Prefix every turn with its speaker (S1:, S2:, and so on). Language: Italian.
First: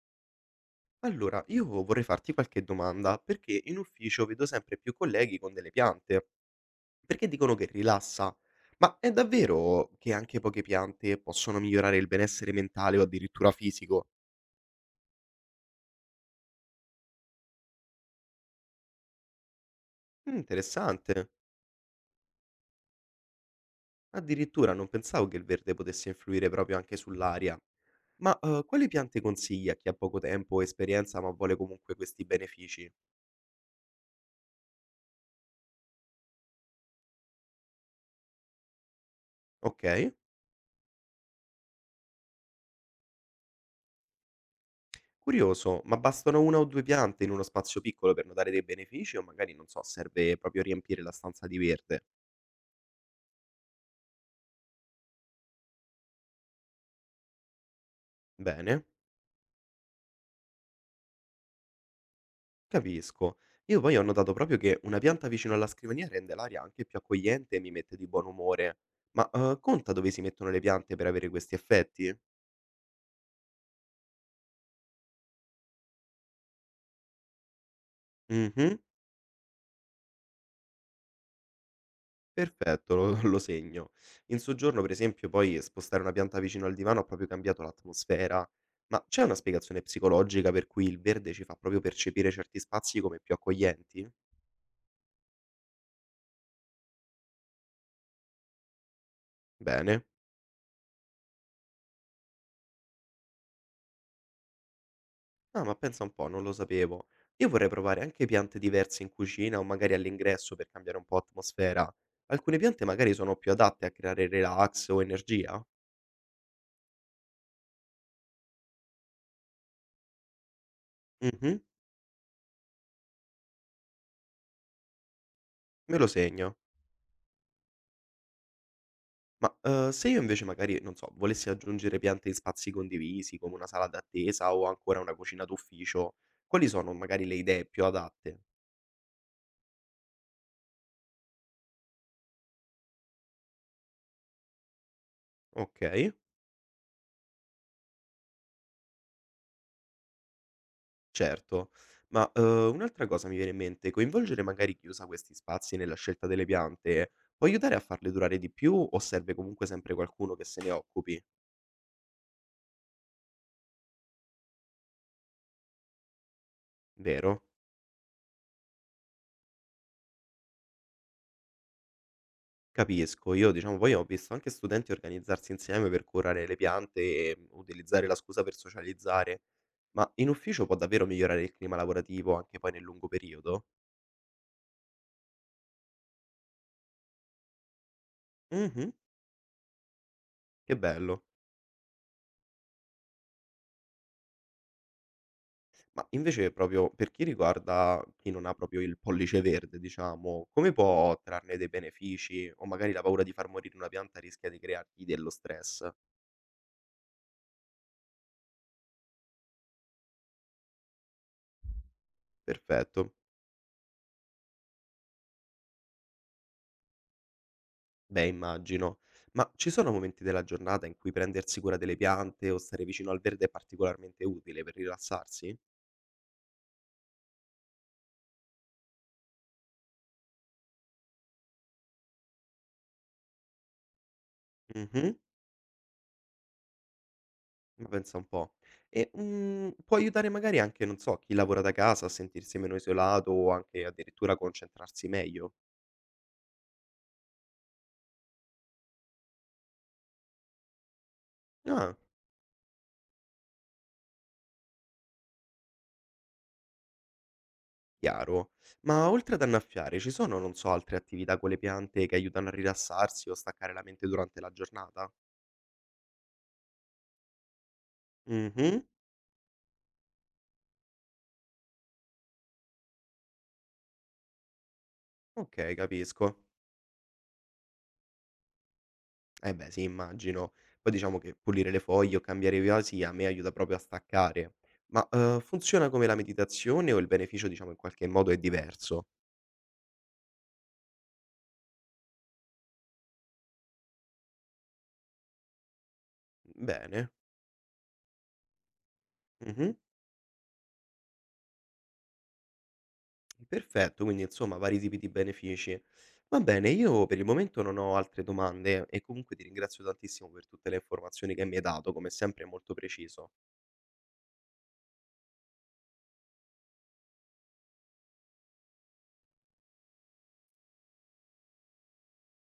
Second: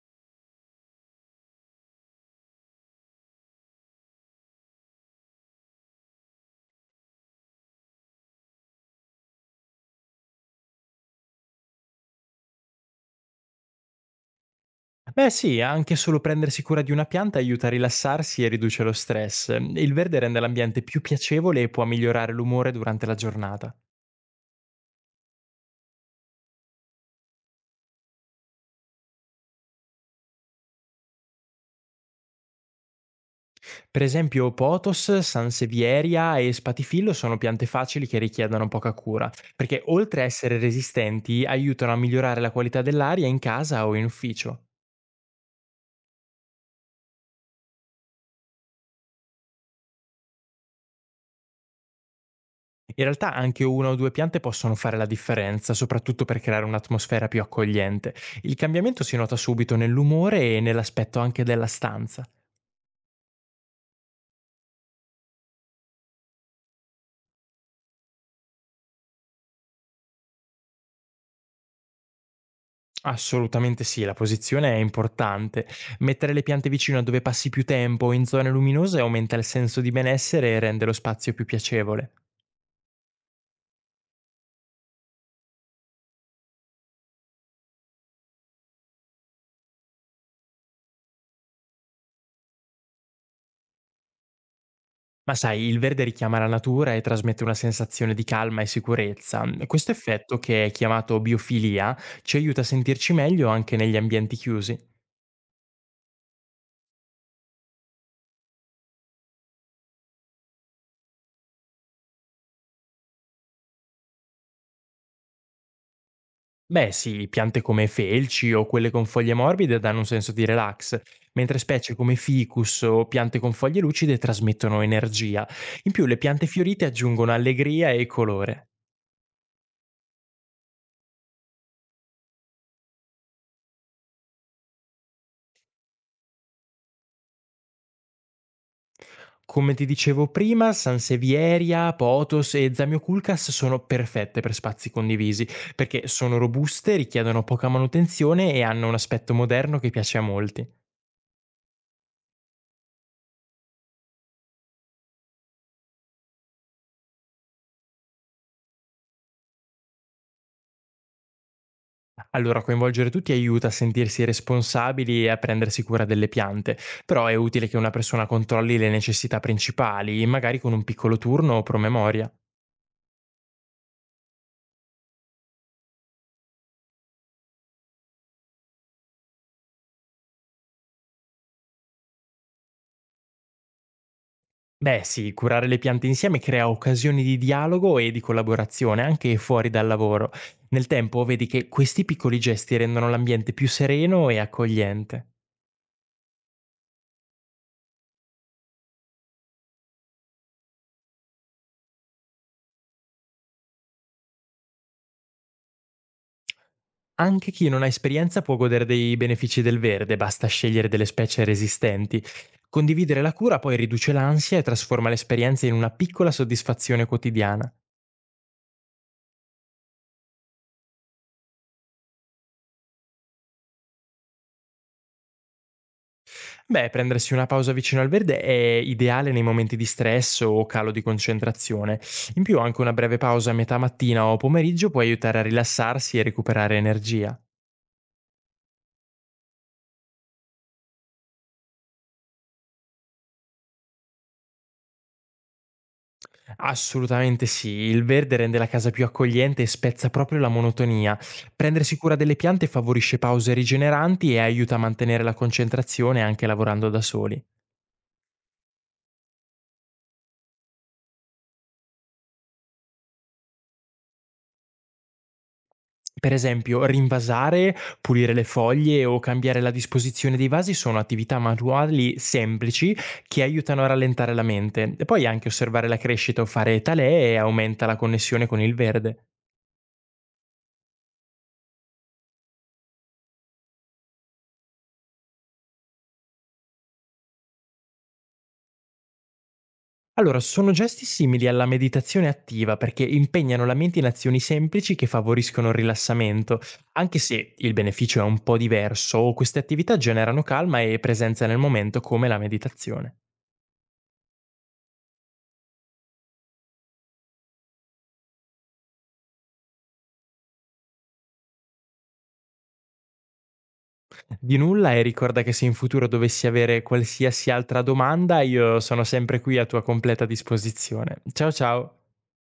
S1: Allora, io vorrei farti qualche domanda, perché in ufficio vedo sempre più colleghi con delle piante, perché dicono che rilassa. Ma è davvero che anche poche piante possono migliorare il benessere mentale o addirittura fisico?
S2: Beh sì, anche solo prendersi cura di una pianta aiuta a rilassarsi e riduce lo stress. Il verde
S1: Mm,
S2: rende l'ambiente più
S1: interessante.
S2: piacevole e può migliorare l'umore durante la giornata.
S1: Addirittura non pensavo che il verde potesse influire proprio anche sull'aria. Ma quali piante consigli a chi ha poco tempo o esperienza ma vuole comunque questi benefici?
S2: Per esempio potos, sansevieria e spatifillo sono piante facili che richiedono poca cura, perché
S1: Ok?
S2: oltre a essere resistenti aiutano a migliorare la qualità dell'aria in casa o in ufficio.
S1: Curioso, ma bastano 1 o 2 piante in uno spazio piccolo per notare dei benefici o magari, non so, serve proprio riempire la stanza di verde?
S2: In realtà anche una o due piante possono fare la differenza, soprattutto per creare un'atmosfera più accogliente. Il
S1: Bene,
S2: cambiamento si nota subito nell'umore e nell'aspetto anche della stanza.
S1: capisco. Io poi ho notato proprio che una pianta vicino alla scrivania rende l'aria anche più accogliente e mi mette di buon umore. Ma conta dove si mettono le piante per avere questi effetti?
S2: Assolutamente sì, la posizione è importante. Mettere le piante vicino a dove passi più tempo o in zone
S1: Mh-mh.
S2: luminose aumenta il senso di benessere e rende lo spazio più piacevole.
S1: Perfetto, lo segno. In soggiorno, per esempio, poi spostare una pianta vicino al divano ha proprio cambiato l'atmosfera. Ma c'è una spiegazione psicologica per cui il verde ci fa proprio percepire certi spazi come più accoglienti?
S2: Ma sai, il verde richiama la natura e trasmette una sensazione di calma e sicurezza. Questo
S1: Bene.
S2: effetto, che è chiamato biofilia, ci aiuta a sentirci meglio anche negli ambienti chiusi.
S1: Ah, ma pensa un po', non lo sapevo. Io vorrei provare anche piante diverse in cucina o magari all'ingresso per cambiare un po' atmosfera. Alcune piante magari sono più adatte a creare relax o energia.
S2: Beh sì, piante come felci o quelle con foglie morbide danno un senso di relax, mentre
S1: Mhm,
S2: specie come ficus o piante con foglie lucide trasmettono energia. In
S1: me
S2: più
S1: lo
S2: le piante
S1: segno.
S2: fiorite aggiungono allegria e colore.
S1: Ma se io invece magari, non so, volessi aggiungere piante in spazi condivisi, come una sala d'attesa o ancora una cucina d'ufficio, quali sono magari le idee più adatte?
S2: Come ti dicevo prima, Sansevieria, Potos e Zamioculcas sono perfette per spazi condivisi, perché
S1: Okay,
S2: sono robuste, richiedono poca manutenzione e hanno un aspetto moderno che piace a molti.
S1: certo. Ma un'altra cosa mi viene in mente, coinvolgere magari chi usa questi spazi nella scelta delle piante può aiutare a farle durare di più o serve comunque sempre qualcuno che se ne occupi,
S2: Allora, coinvolgere tutti aiuta a sentirsi responsabili e a prendersi cura delle piante, però è
S1: vero?
S2: utile che una persona controlli le necessità principali, magari con un piccolo turno o promemoria.
S1: Capisco. Io diciamo poi ho visto anche studenti organizzarsi insieme per curare le piante e utilizzare la scusa per socializzare. Ma in ufficio può davvero migliorare il clima lavorativo anche poi nel lungo periodo?
S2: Beh sì, curare le piante insieme crea occasioni di dialogo e di
S1: Mhm,
S2: collaborazione, anche fuori dal lavoro.
S1: che
S2: Nel tempo
S1: bello.
S2: vedi che questi piccoli gesti rendono l'ambiente più sereno e accogliente.
S1: Ma invece proprio per chi riguarda chi non ha proprio il pollice verde, diciamo, come può trarne dei benefici o magari la paura di far morire una pianta rischia di creargli dello stress?
S2: Anche chi non ha esperienza può godere dei benefici del verde, basta scegliere delle specie resistenti.
S1: Perfetto.
S2: Condividere la cura poi riduce l'ansia e trasforma l'esperienza in una piccola soddisfazione quotidiana.
S1: Beh, immagino. Ma ci sono momenti della giornata in cui prendersi cura delle piante o stare vicino al verde è particolarmente utile per rilassarsi?
S2: Beh, prendersi una pausa vicino al verde è ideale nei momenti di stress o calo di concentrazione. In più anche una breve pausa a metà mattina o pomeriggio può
S1: Mh-mh,
S2: aiutare a rilassarsi e recuperare energia.
S1: ma pensa un po'. E può aiutare magari anche, non so, chi lavora da casa a sentirsi meno isolato o anche addirittura a concentrarsi meglio?
S2: Assolutamente sì, il verde rende la casa più accogliente e spezza proprio la monotonia.
S1: Ah,
S2: Prendersi cura delle piante favorisce pause rigeneranti e aiuta a mantenere la concentrazione anche lavorando da soli.
S1: chiaro. Ma oltre ad annaffiare, ci sono, non so, altre attività con le piante che aiutano a rilassarsi o staccare la mente durante la giornata?
S2: Per esempio, rinvasare, pulire le
S1: Mh-mh,
S2: foglie o cambiare la disposizione dei vasi sono attività manuali semplici che aiutano a rallentare la mente. E poi anche
S1: okay,
S2: osservare la
S1: capisco.
S2: crescita o fare talee aumenta la connessione con il verde.
S1: Eh beh sì, immagino. Poi diciamo che pulire le foglie o cambiare i vasi a me aiuta proprio a staccare. Ma funziona come la meditazione o il beneficio diciamo in qualche modo è diverso?
S2: Allora, sono gesti simili alla meditazione attiva perché impegnano la mente in azioni semplici che favoriscono il rilassamento,
S1: Bene,
S2: anche se il beneficio è un po' diverso, queste
S1: mh-mh,
S2: attività generano calma e presenza nel momento come la meditazione.
S1: perfetto, quindi insomma vari tipi di benefici. Va bene, io per il momento non ho altre domande e comunque ti ringrazio tantissimo per tutte le informazioni che mi hai dato, come sempre è molto preciso.
S2: Di nulla e ricorda che se in futuro dovessi avere qualsiasi altra domanda, io sono sempre qui a tua completa disposizione. Ciao ciao!